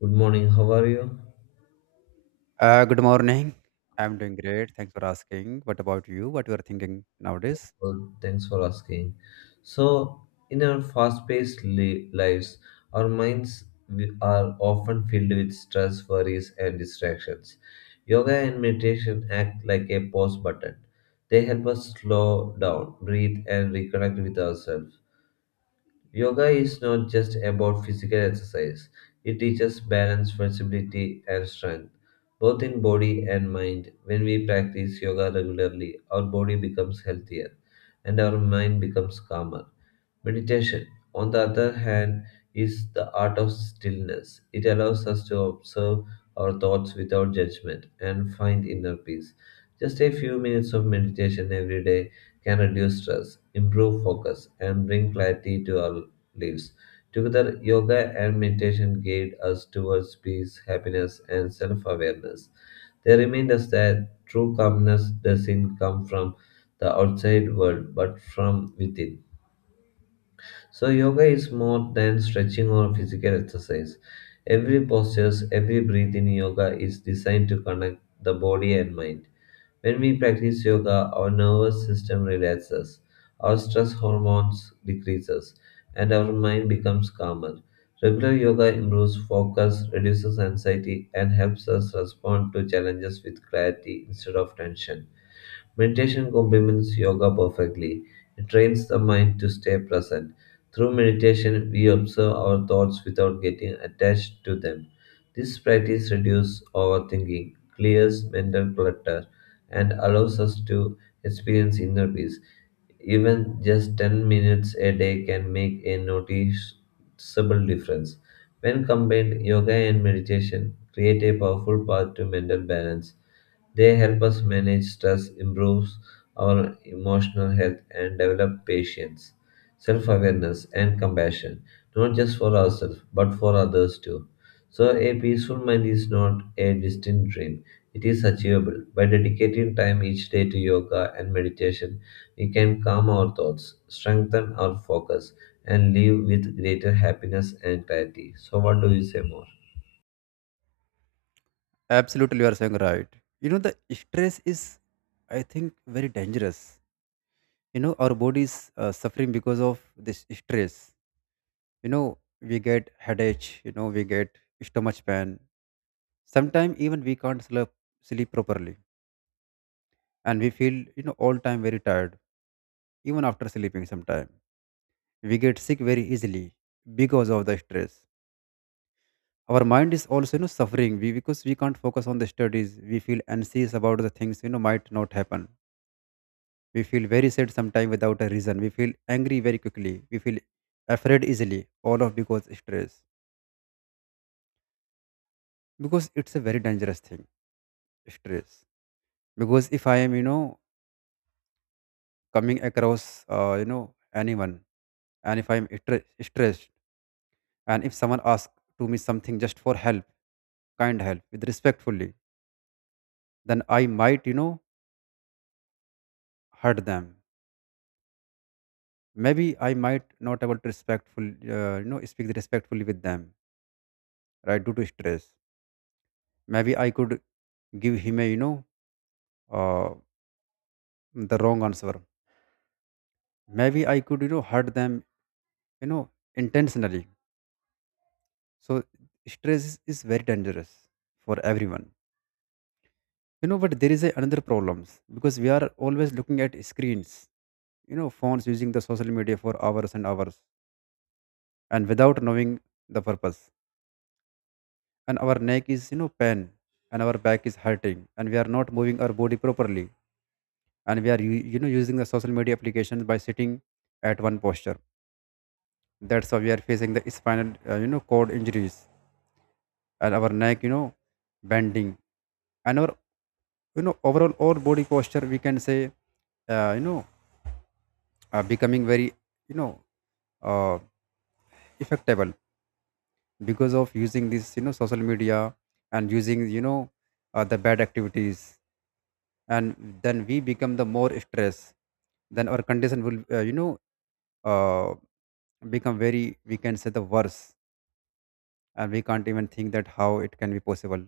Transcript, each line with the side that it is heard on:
left: Good morning. How are you?
right: Good morning. I'm doing great. Thanks for asking. What about you? What you are thinking nowadays?
left: Well, thanks for asking. So, in our fast-paced lives, our minds are often filled with stress, worries, and distractions. Yoga and meditation act like a pause button. They help us slow down, breathe, and reconnect with ourselves. Yoga is not just about physical exercise, it teaches balance, flexibility, and strength, both in body and mind. When we practice yoga regularly, our body becomes healthier and our mind becomes calmer. Meditation, on the other hand, is the art of stillness. It allows us to observe our thoughts without judgment and find inner peace. Just a few minutes of meditation every day can reduce stress, improve focus, and bring clarity to our lives. Together, yoga and meditation guide us towards peace, happiness, and self awareness. They remind us that true calmness doesn't come from the outside world but from within. So, yoga is more than stretching or physical exercise. Every posture, every breath in yoga is designed to connect the body and mind. When we practice yoga, our nervous system relaxes, our stress hormones decreases, and our mind becomes calmer. Regular yoga improves focus, reduces anxiety, and helps us respond to challenges with clarity instead of tension. Meditation complements yoga perfectly. It trains the mind to stay present. Through meditation, we observe our thoughts without getting attached to them. This practice reduces overthinking, clears mental clutter, and allows us to experience inner peace. Even just 10 minutes a day can make a noticeable difference. When combined, yoga and meditation create a powerful path to mental balance they help us manage stress, improve our emotional health, and develop patience, self awareness, and compassion, not just for ourselves, but for others too. So, a peaceful mind is not a distant dream, it is achievable. By dedicating time each day to yoga and meditation, we can calm our thoughts, strengthen our focus, and live with greater happiness and clarity. So, what do you say more?
right: Absolutely, you are saying right. You know, the stress is, I think, very dangerous. You know, our body is suffering because of this stress. You know, we get headache. You know, we get stomach pain. Sometimes even we can't sleep properly, and we feel all time very tired, even after sleeping. Sometimes we get sick very easily because of the stress, our mind is also suffering we because we can't focus on the studies. We feel anxious about the things might not happen. We feel very sad sometimes without a reason. We feel angry very quickly. We feel afraid easily, all of because stress, because it's a very dangerous thing, stress. Because if I am coming across uh, you know anyone, and if stressed, and if someone asks to me something just for help, kind help with respectfully, then I might hurt them. Maybe I might not able to respectful, speak respectfully with them, right, due to stress. Maybe I could give him a uh, the wrong answer. Maybe I could hurt them, you know intentionally. So stress is very dangerous for everyone. You know, but there is another problems because we are always looking at screens, phones, using the social media for hours and hours, and without knowing the purpose. And our neck is pain, and our back is hurting, and we are not moving our body properly. And we are using the social media applications by sitting at one posture. That's why we are facing the spinal cord injuries, and our neck bending, and our, overall our body posture, we can say, uh, you know becoming very, you know uh, effectable, because of using this social media, and using the bad activities. And then we become the more stress, then our condition will uh, become very, we can say, the worse. And we can't even think that how it can be possible,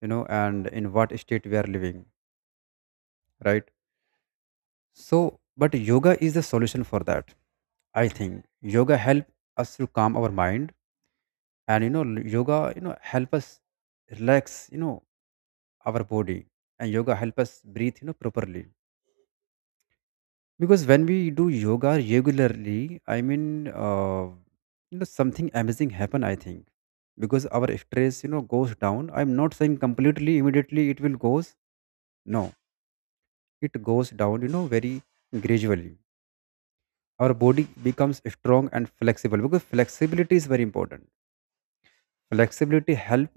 right: you know, and in what state we are living, right? So but yoga is the solution for that. I think yoga help us to calm our mind, and yoga help us relax, our body, and yoga help us breathe, properly. Because when we do yoga regularly, I mean, something amazing happen, I think, because our stress, you know, goes down. I'm not saying completely immediately it will goes. No, it goes down, you know, very gradually. Our body becomes strong and flexible, because flexibility is very important. Flexibility help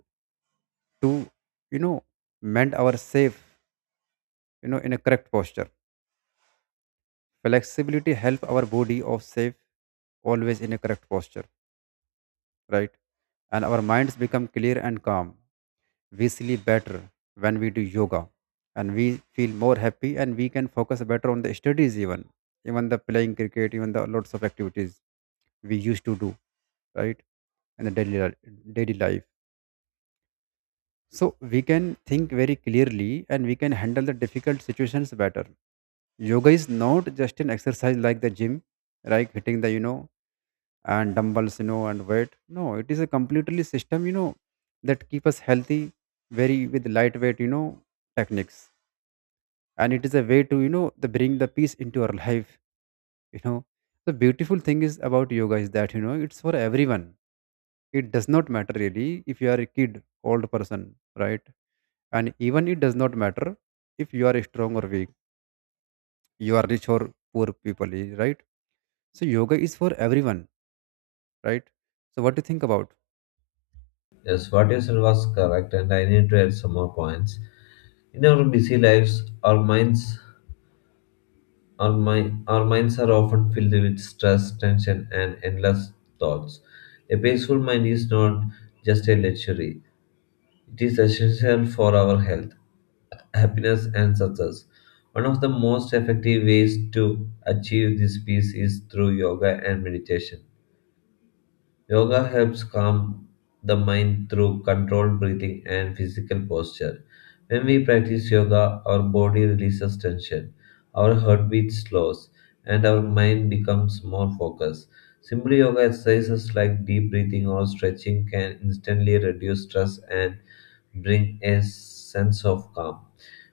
right: to, you know, mend our safe, you know, in a correct posture. Flexibility help our body of safe always in a correct posture, right? And our minds become clear and calm. We sleep better when we do yoga, and we feel more happy, and we can focus better on the studies, even even the playing cricket, even the lots of activities we used to do, right, in the daily life. So we can think very clearly, and we can handle the difficult situations better. Yoga is not just an exercise like the gym, like hitting the, and dumbbells, and weight. No, it is a completely system, that keep us healthy, very with lightweight, techniques, and it is a way to, the bring the peace into our life, you know. The beautiful thing is about yoga is that, you know, it's for everyone. It does not matter really if you are a kid, old person, right? And even it does not matter if you are strong or weak, you are rich or poor people, right? So yoga is for everyone, right? So what do you think about?
left: Yes, what you said was correct, and I need to add some more points. In our busy lives, our minds are often filled with stress, tension, and endless thoughts. A peaceful mind is not just a luxury, it is essential for our health, happiness, and success. One of the most effective ways to achieve this peace is through yoga and meditation. Yoga helps calm the mind through controlled breathing and physical posture. When we practice yoga, our body releases tension, our heartbeat slows, and our mind becomes more focused. Simple yoga exercises like deep breathing or stretching can instantly reduce stress and bring a sense of calm.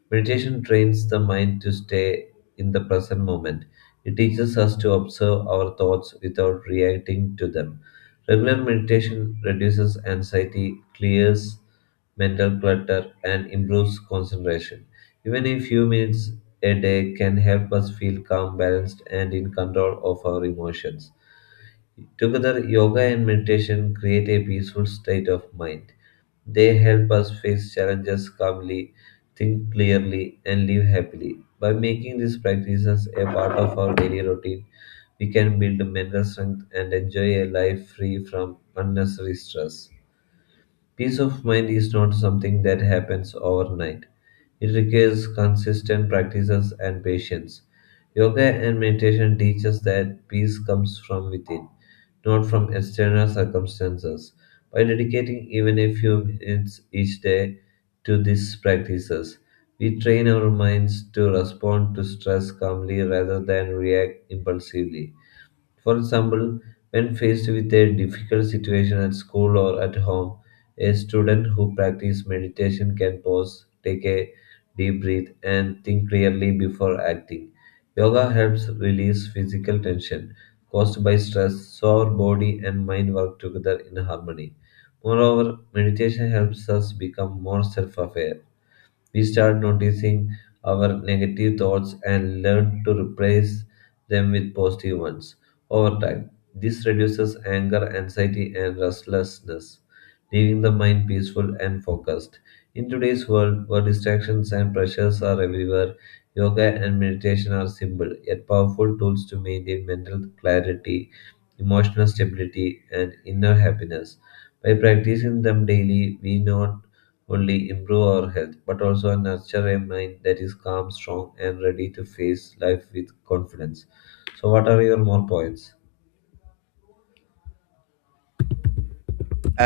left: Meditation trains the mind to stay in the present moment. It teaches us to observe our thoughts without reacting to them. Regular meditation reduces anxiety, clears mental clutter, and improves concentration. Even a few minutes a day can help us feel calm, balanced, and in control of our emotions. Together, yoga and meditation create a peaceful state of mind. They help us face challenges calmly, think clearly, and live happily. By making these practices a part of our daily routine, we can build mental strength and enjoy a life free from unnecessary stress. Peace of mind is not something that happens overnight. It requires consistent practices and patience. Yoga and meditation teach us that peace comes from within, not from external circumstances. By dedicating even a few minutes each day to these practices, we train our minds to respond to stress calmly rather than react impulsively. For example, when faced with a difficult situation at school or at home, a student who practices meditation can pause, take a deep breath, and think clearly before acting. Yoga helps release physical tension caused by stress, so our body and mind work together in harmony. Moreover, meditation helps us become more self aware we start noticing our negative thoughts and learn to replace them with positive ones. Over time, this reduces anger, anxiety, and restlessness, leaving the mind peaceful and focused. In today's world, where distractions and pressures are everywhere, yoga and meditation are simple yet powerful tools to maintain mental clarity, emotional stability, and inner happiness. By practicing them daily, we not only improve our health, but also nurture a mind that is calm, strong, and ready to face life with confidence. So, what are your more points?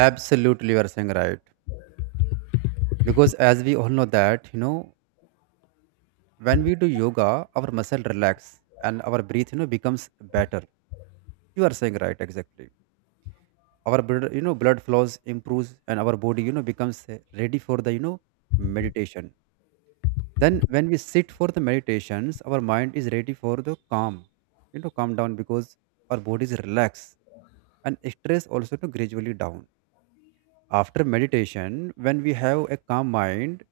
right: Absolutely, you are saying right, because as we all know that, you know, when we do yoga, our muscle relax, and our breath becomes better. You are saying right, exactly. Our blood, blood flows improves, and our body, you know, becomes ready for the, meditation. Then when we sit for the meditations, our mind is ready for the calm, you know, calm down, because our body is relaxed, and stress also to gradually down. After meditation, when we have a calm mind,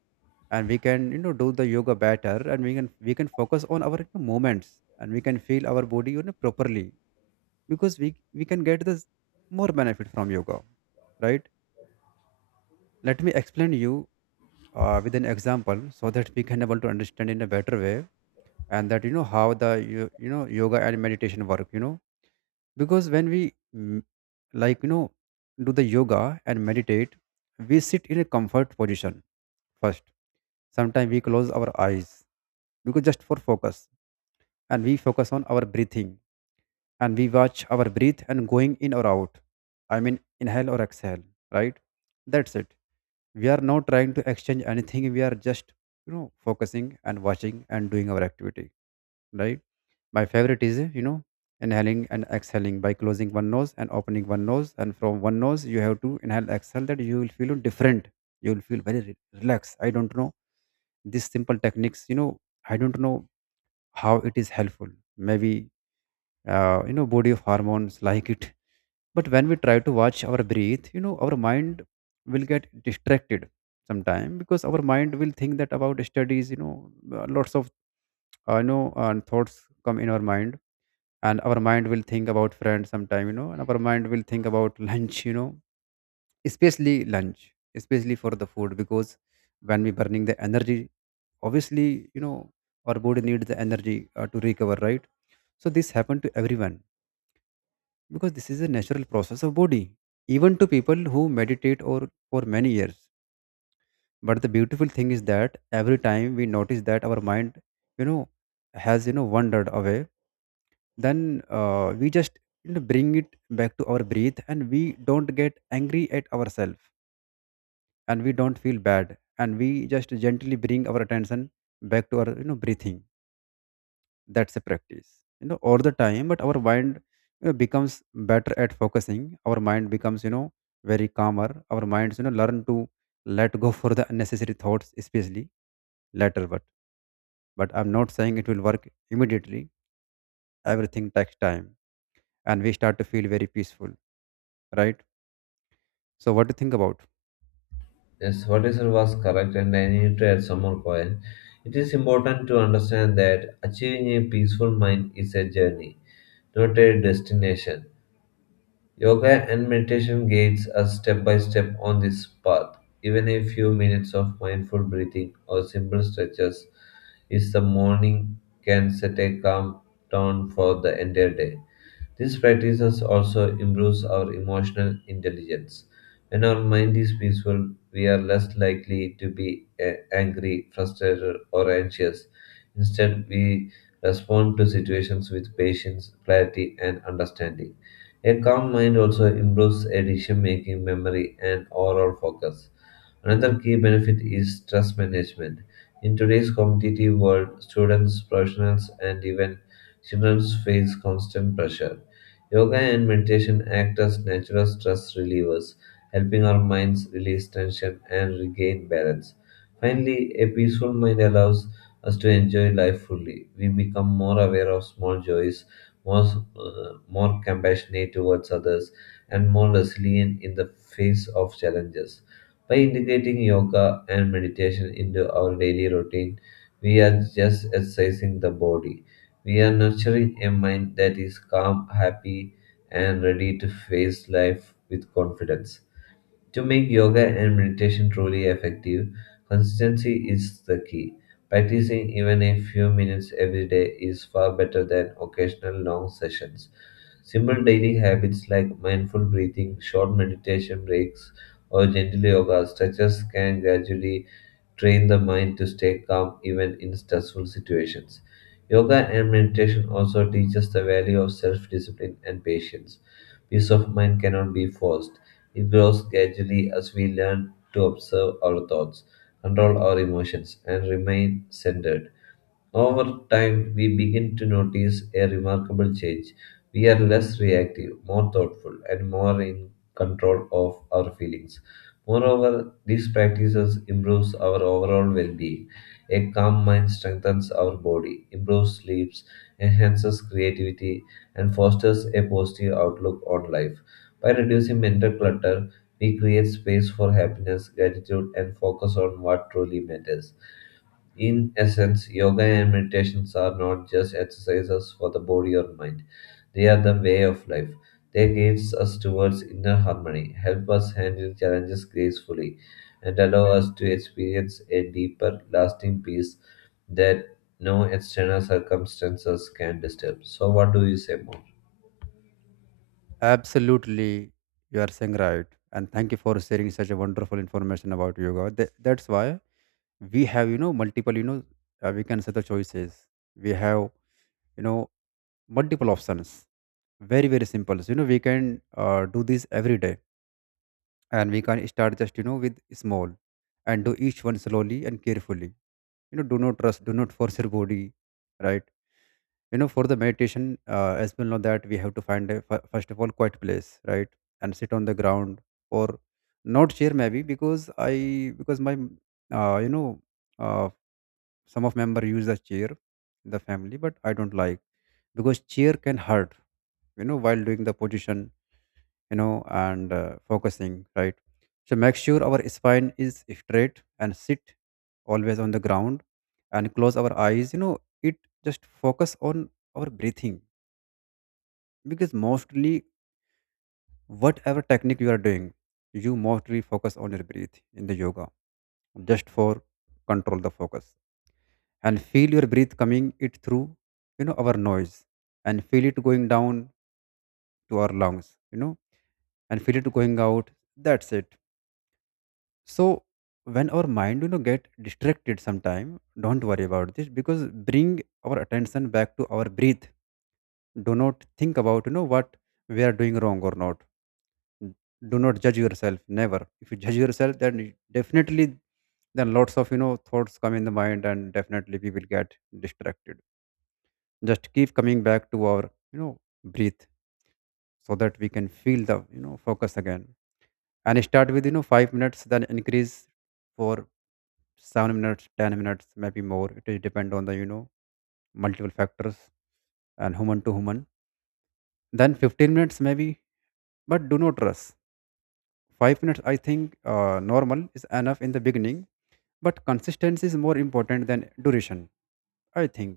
right: and we can, do the yoga better, and we can focus on our, you know, movements, and we can feel our body, properly, because we can get this more benefit from yoga, right? Let me explain you, with an example so that we can able to understand in a better way, and that, you know, how the you know yoga and meditation work, you know. Because when we like, you know, do the yoga and meditate, we sit in a comfort position first. Sometimes we close our eyes, because just for focus, and we focus on our breathing, and we watch our breath and going in or out, I mean inhale or exhale, right? That's it. We are not trying to exchange anything. We are just, focusing and watching and doing our activity, right? My favorite is, you know, inhaling and exhaling by closing one nose and opening one nose. And from one nose, you have to inhale, exhale, that you will feel different. You will feel very relaxed. I don't know. These simple techniques, you know, I don't know how it is helpful. Maybe, body of hormones like it. But when we try to watch our breathe, you know, our mind will get distracted sometime, because our mind will think that about studies, you know, lots of, thoughts come in our mind, and our mind will think about friends sometime, you know, and our mind will think about lunch, you know, especially lunch, especially for the food. Because when we burning the energy, obviously, you know, our body needs the energy to recover, right? So this happened to everyone, because this is a natural process of body, even to people who meditate or for many years. But the beautiful thing is that every time we notice that our mind, you know, has, you know, wandered away, then, we just, you know, bring it back to our breath, and we don't get angry at ourselves, and we don't feel bad, and we just gently bring our attention back to our, breathing. That's a practice, you know, all the time. But our mind, you know, becomes better at focusing. Our mind becomes, you know, very calmer. Our minds, you know, learn to let go for the unnecessary thoughts, especially later. But I'm not saying it will work immediately. Everything takes time, and we start to feel very peaceful, right? So, what do you think about?
left: Yes, what is said was correct, and I need to add some more point. It is important to understand that achieving a peaceful mind is a journey, not a destination. Yoga and meditation guides us step by step on this path. Even a few minutes of mindful breathing or simple stretches is the morning can set a calm tone for the entire day. These practices also improves our emotional intelligence. When our mind is peaceful, we are less likely to be angry, frustrated, or anxious. Instead, we respond to situations with patience, clarity, and understanding. A calm mind also improves decision making, memory, and overall focus. Another key benefit is stress management. In today's competitive world, students, professionals, and even children face constant pressure. Yoga and meditation act as natural stress relievers, helping our minds release tension and regain balance. Finally, a peaceful mind allows us to enjoy life fully. We become more aware of small joys, more, more compassionate towards others, and more resilient in the face of challenges. By integrating yoga and meditation into our daily routine, we are just exercising the body. We are nurturing a mind that is calm, happy, and ready to face life with confidence. To make yoga and meditation truly effective, consistency is the key. Practicing even a few minutes every day is far better than occasional long sessions. Simple daily habits like mindful breathing, short meditation breaks, or gentle yoga stretches can gradually train the mind to stay calm even in stressful situations. Yoga and meditation also teach us the value of self discipline and patience. Peace of mind cannot be forced it grows gradually as we learn to observe our thoughts, control our emotions, and remain centered. Over time, we begin to notice a remarkable change. We are less reactive, more thoughtful, and more in control of our feelings. Moreover, these practices improves our overall well-being. A calm mind strengthens our body, improves sleeps, enhances creativity, and fosters a positive outlook on life. By reducing mental clutter, we create space for happiness, gratitude, and focus on what truly matters. In essence, yoga and meditations are not just exercises for the body or mind, they are the way of life. They guide us towards inner harmony, help us handle challenges gracefully, and allow us to experience a deeper, lasting peace that no external circumstances can disturb. So, what do you say more?
right: Absolutely, you are saying right, and thank you for sharing such a wonderful information about yoga. That's why we have, you know, multiple, you know, we can say the choices. We have, you know, multiple options. Very very simple. So, you know, we can do this every day, and we can start just, you know, with small, and do each one slowly and carefully. You know, do not trust, do not force your body, right? For the meditation, as well, know that we have to find a first of all quiet place, right? And sit on the ground or not chair maybe, because I because my you know uh, some of member use the chair in the family, but I don't like, because chair can hurt, you know, while doing the position, you know and focusing, right? So make sure our spine is straight and sit always on the ground and close our eyes, you know it Just focus on our breathing, because mostly whatever technique you are doing, you mostly focus on your breath in the yoga, just for control the focus, and feel your breath coming it through, you know, our noise, and feel it going down to our lungs, you know, and feel it going out. That's it. So when our mind, you know, get distracted sometime, don't worry about this, because bring our attention back to our breath. Do not think about what we are doing wrong or not. N- do not judge yourself, never. If you judge yourself, then definitely then lots of, you know, thoughts come in the mind, and definitely we will get distracted. Just keep coming back to our, you know breathe, so that we can feel the, you know, focus again. And start with, you know, five minutes, then increase for seven minutes, ten minutes, maybe more. It will depend on the, you know, multiple factors, and human to human. Then fifteen minutes maybe, but do not rush. five minutes, I think, normal is enough in the beginning. But consistency is more important than duration, I think.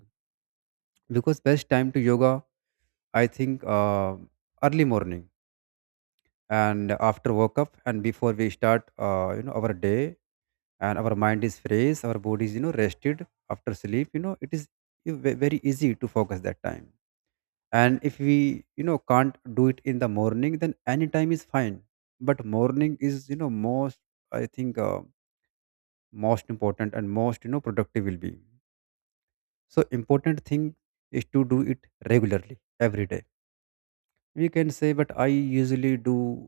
right: Because best time to yoga, I think, early morning and after wake up and before we start our day, and our mind is fresh, our body is, you know, rested after sleep, you know, it is very easy to focus that time. And if we, you know, can't do it in the morning, then any time is fine. But morning is, you know, most, I think, most important and most, you know, productive will be. So important thing is to do it regularly every day, we can say. But I usually do,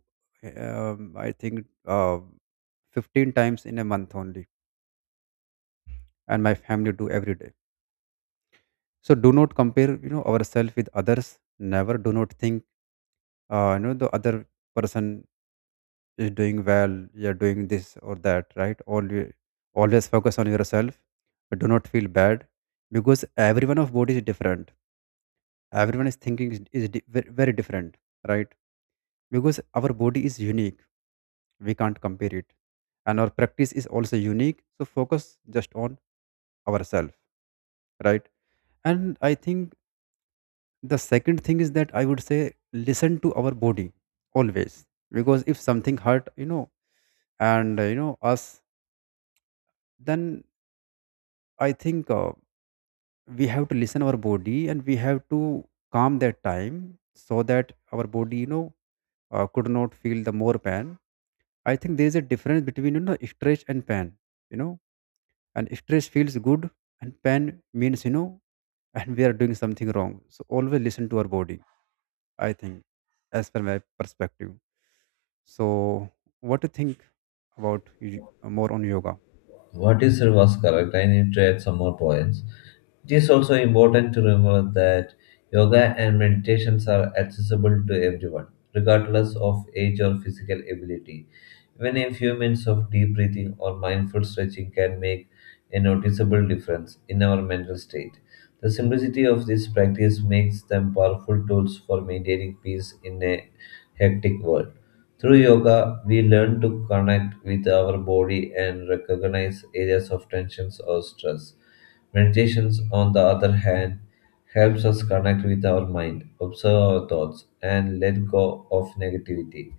right: I think, fifteen times in a month only, and my family do every day. So do not compare, you know, ourselves with others, never. Do not think, the other person is doing well, you're doing this or that, right? Always, always focus on yourself. But do not feel bad, because everyone of body is different. Everyone is thinking is very different, right? Because our body is unique, we can't compare it, and our practice is also unique. So focus just on ourselves, right? And I think the second thing is that I would say, listen to our body always. Because if something hurt, you know, and, us, then I think, we have to listen our body, and we have to calm that time, so that our body, you know, could not feel the more pain. I think there is a difference between, you know, stretch and pain, you know, and stress feels good, and pain means, you know, and we are doing something wrong. So always listen to our body, I think, as per my perspective. So what do you think about more on yoga?
left: What you said was correct. I need to add some more points. It is also important to remember that yoga and meditations are accessible to everyone, regardless of age or physical ability. Even a few minutes of deep breathing or mindful stretching can make a noticeable difference in our mental state. The simplicity of this practice makes them powerful tools for maintaining peace in a hectic world. Through yoga, we learn to connect with our body and recognize areas of tensions or stress. Meditations, on the other hand, helps us connect with our mind, observe our thoughts, and let go of negativity.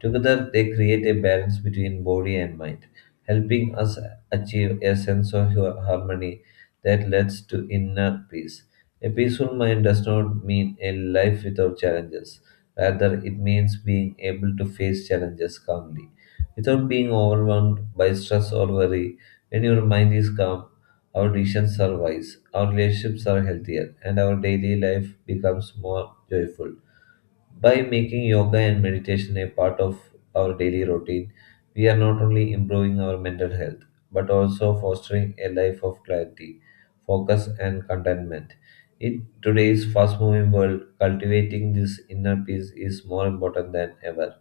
left: Together, they create a balance between body and mind, helping us achieve a sense of harmony that leads to inner peace. A peaceful mind does not mean a life without challenges. Rather, it means being able to face challenges calmly without being overwhelmed by stress or worry. When your mind is calm, our decisions are wise, our relationships are healthier, and our daily life becomes more joyful. By making yoga and meditation a part of our daily routine, we are not only improving our mental health, but also fostering a life of clarity, focus, and contentment. In today's fast moving world, cultivating this inner peace is more important than ever,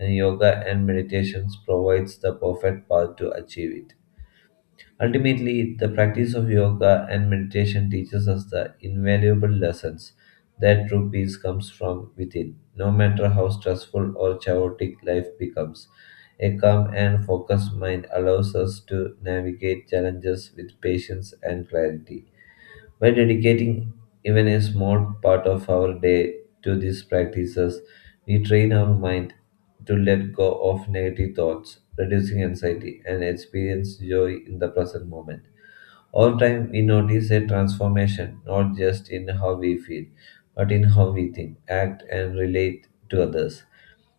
left: and yoga and meditations provides the perfect path to achieve it. Ultimately, the practice of yoga and meditation teaches us the invaluable lessons that true peace comes from within. No matter how stressful or chaotic life becomes, a calm and focused mind allows us to navigate challenges with patience and clarity. By dedicating even a small part of our day to these practices, we train our mind to let go of negative thoughts, reducing anxiety, and experience joy in the present moment. Over time, we notice a transformation not just in how we feel, but in how we think, act, and relate to others.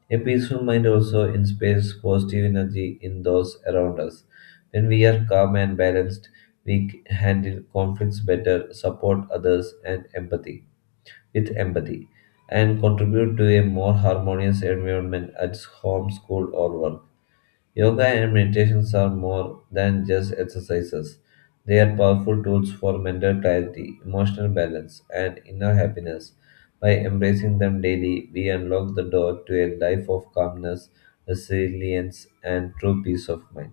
left: A peaceful mind also inspires positive energy in those around us. When we are calm and balanced, we handle conflicts better, support others, and empathy with empathy, and contribute to a more harmonious environment at home, school, or work. Yoga and meditations are more than just exercises. They are powerful tools for mental clarity, emotional balance, and inner happiness. By embracing them daily, we unlock the door to a life of calmness, resilience, and true peace of mind.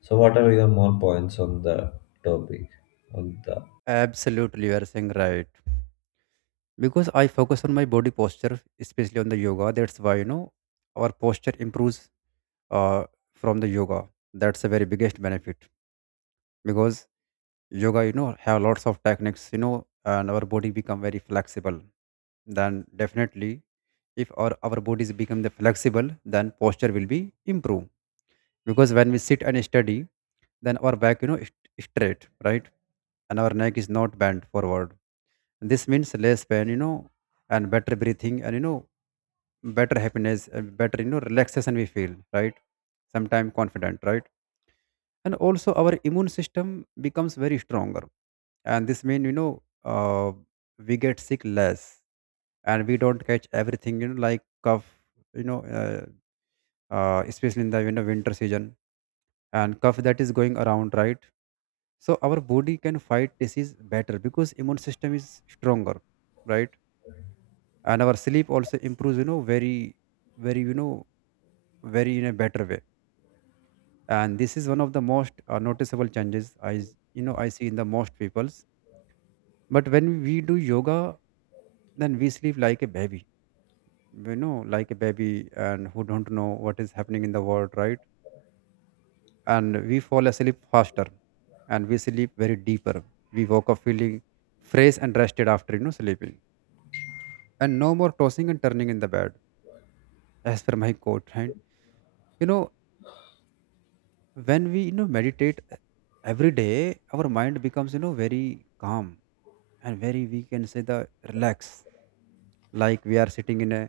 left: So, what are your more points on the topic? On the
right: Absolutely, you are saying right, because I focus on my body posture, especially on the yoga. That's why, you know, our posture improves uh, from the yoga. That's the very biggest benefit, because yoga, you know, have lots of techniques, you know, and our body become very flexible. Then definitely, if our bodies become the flexible, then posture will be improved. Because when we sit and study, then our back, you know, is straight, right? And our neck is not bent forward. This means less pain, you know, and better breathing, and, you know, better happiness, and better, you know, relaxation we feel, right? Sometime confident, right? And also our immune system becomes very stronger, and this means, you know, we get sick less, and we don't catch everything, you know, like cough, you know uh, especially in the, you know, winter season, and cough that is going around, right? So our body can fight disease better, because immune system is stronger, right? And our sleep also improves, you know, very, very, you know, very in a better way. And this is one of the most noticeable changes I you know I see in the most people. But when we do yoga, then we sleep like a baby, you know, like a baby, and who don't know what is happening in the world, right? And we fall asleep faster, and we sleep very deeper. We woke up feeling fresh and rested after, you know, sleeping, and no more tossing and turning in the bed. As per my quote, right? You know, when we, meditate, every day, our mind becomes, you know, very calm, and very, we can say, the relax, like we are sitting in a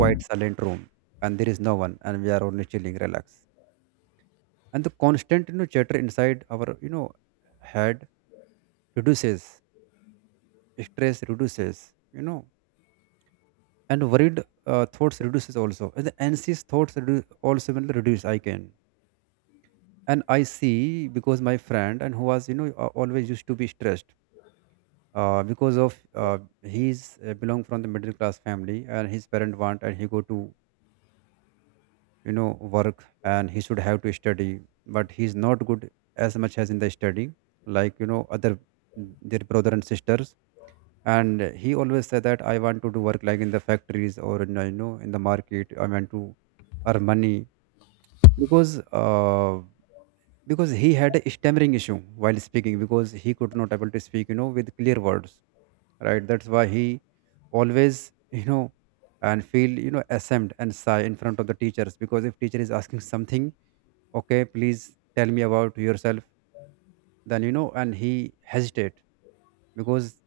right: quiet silent room, and there is no one, and we are only chilling relax. And the constant, you know, chatter inside our, you know, head reduces, stress reduces, you know, and worried thoughts reduces also, and the anxious thoughts also will reduce, I can. And I see, because my friend, and who was, you know, always used to be stressed, because of he's, belong from the middle class family, and his parent want and he go to, you know, work, and he should have to study, but he's not good as much as in the study, like, you know, other, their brother and sisters. And he always said that I want to do work like in the factories or in, you know, in the market, I want to earn money, because, uh, because he had a stammering issue while speaking, because he could not able to speak, you know, with clear words, right? That's why he always you know, and feel, you know, ashamed and shy in front of the teachers. Because if teacher is asking something, okay, please tell me about yourself, then, you know, and he hesitate, because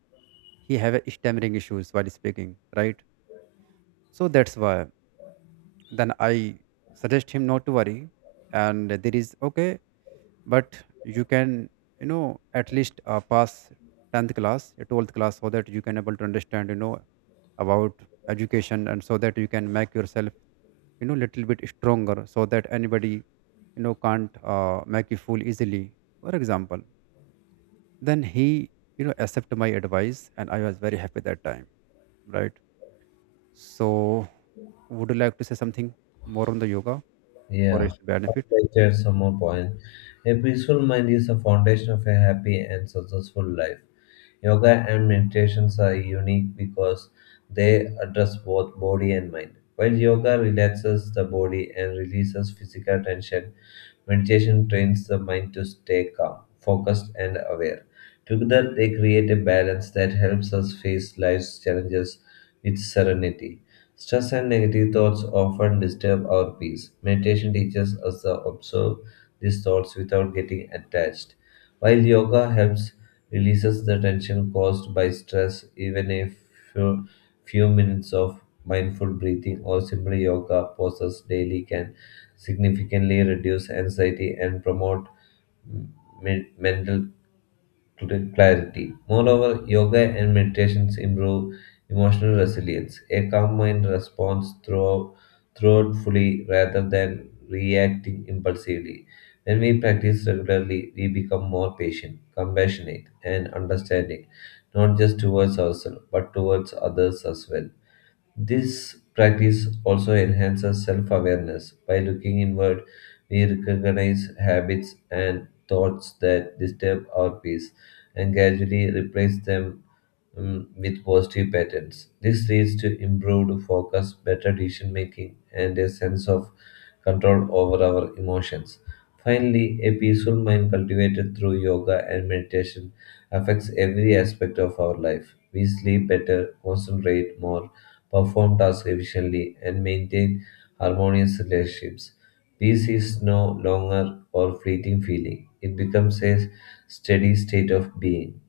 right: he have a stammering issues while speaking, right? So that's why then I suggest him not to worry, and there is okay, but you can, you know, at least pass 10th class, 12th class, so that you can able to understand, you know, about education, and so that you can make yourself, you know, little bit stronger, so that anybody, you know, can't make you fool easily, for example. Then he, you know, accepted my advice, and I was very happy that time, right? So would you like to say something more on the yoga or
left: Yeah,
right: its benefit?
left: there's some more point. A peaceful mind is the foundation of a happy and successful life. Yoga and meditations are unique because they address both body and mind. While yoga relaxes the body and releases physical tension, meditation trains the mind to stay calm, focused, and aware. Together, they create a balance that helps us face life's challenges with serenity. Stress and negative thoughts often disturb our peace. Meditation teaches us to observe these thoughts without getting attached, while yoga helps releases the tension caused by stress. Even a few, few minutes of mindful breathing or simple yoga poses daily can significantly reduce anxiety and promote mm, mental clarity. Moreover, yoga and meditations improve emotional resilience. A calm mind responds through, thoughtfully rather than reacting impulsively. When we practice regularly, we become more patient, compassionate, and understanding, not just towards ourselves, but towards others as well. This practice also enhances self awareness. By looking inward, we recognize habits and thoughts that disturb our peace and gradually replace them with positive patterns. This leads to improved focus, better decision making, and a sense of control over our emotions. Finally, a peaceful mind cultivated through yoga and meditation affects every aspect of our life. We sleep better, concentrate more, perform tasks efficiently, and maintain harmonious relationships. Peace is no longer a fleeting feeling, it becomes a steady state of being.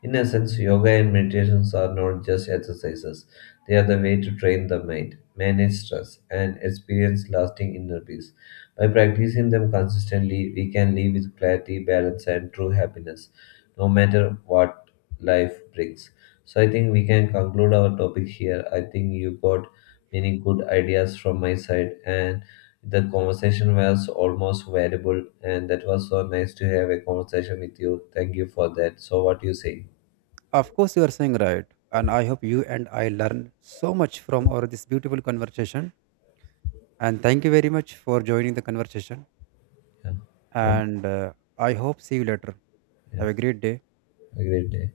left: In essence, yoga and meditations are not just exercises, they are the way to train the mind, manage stress, and experience lasting inner peace. By practicing them consistently, we can live with clarity, balance, and true happiness, no matter what life brings. So, I think we can conclude our topic here. I think you got many good ideas from my side, and the conversation was almost valuable, and that was so nice to have a conversation with you. Thank you for that. So, what do you say?
right: Of course, you are saying right, and I hope you and I learned so much from our this beautiful conversation, and thank you very much for joining the conversation.
left: Yeah. Well,
right: And I hope see you later.
left: yeah.
right: Have a great day.
left: A great day.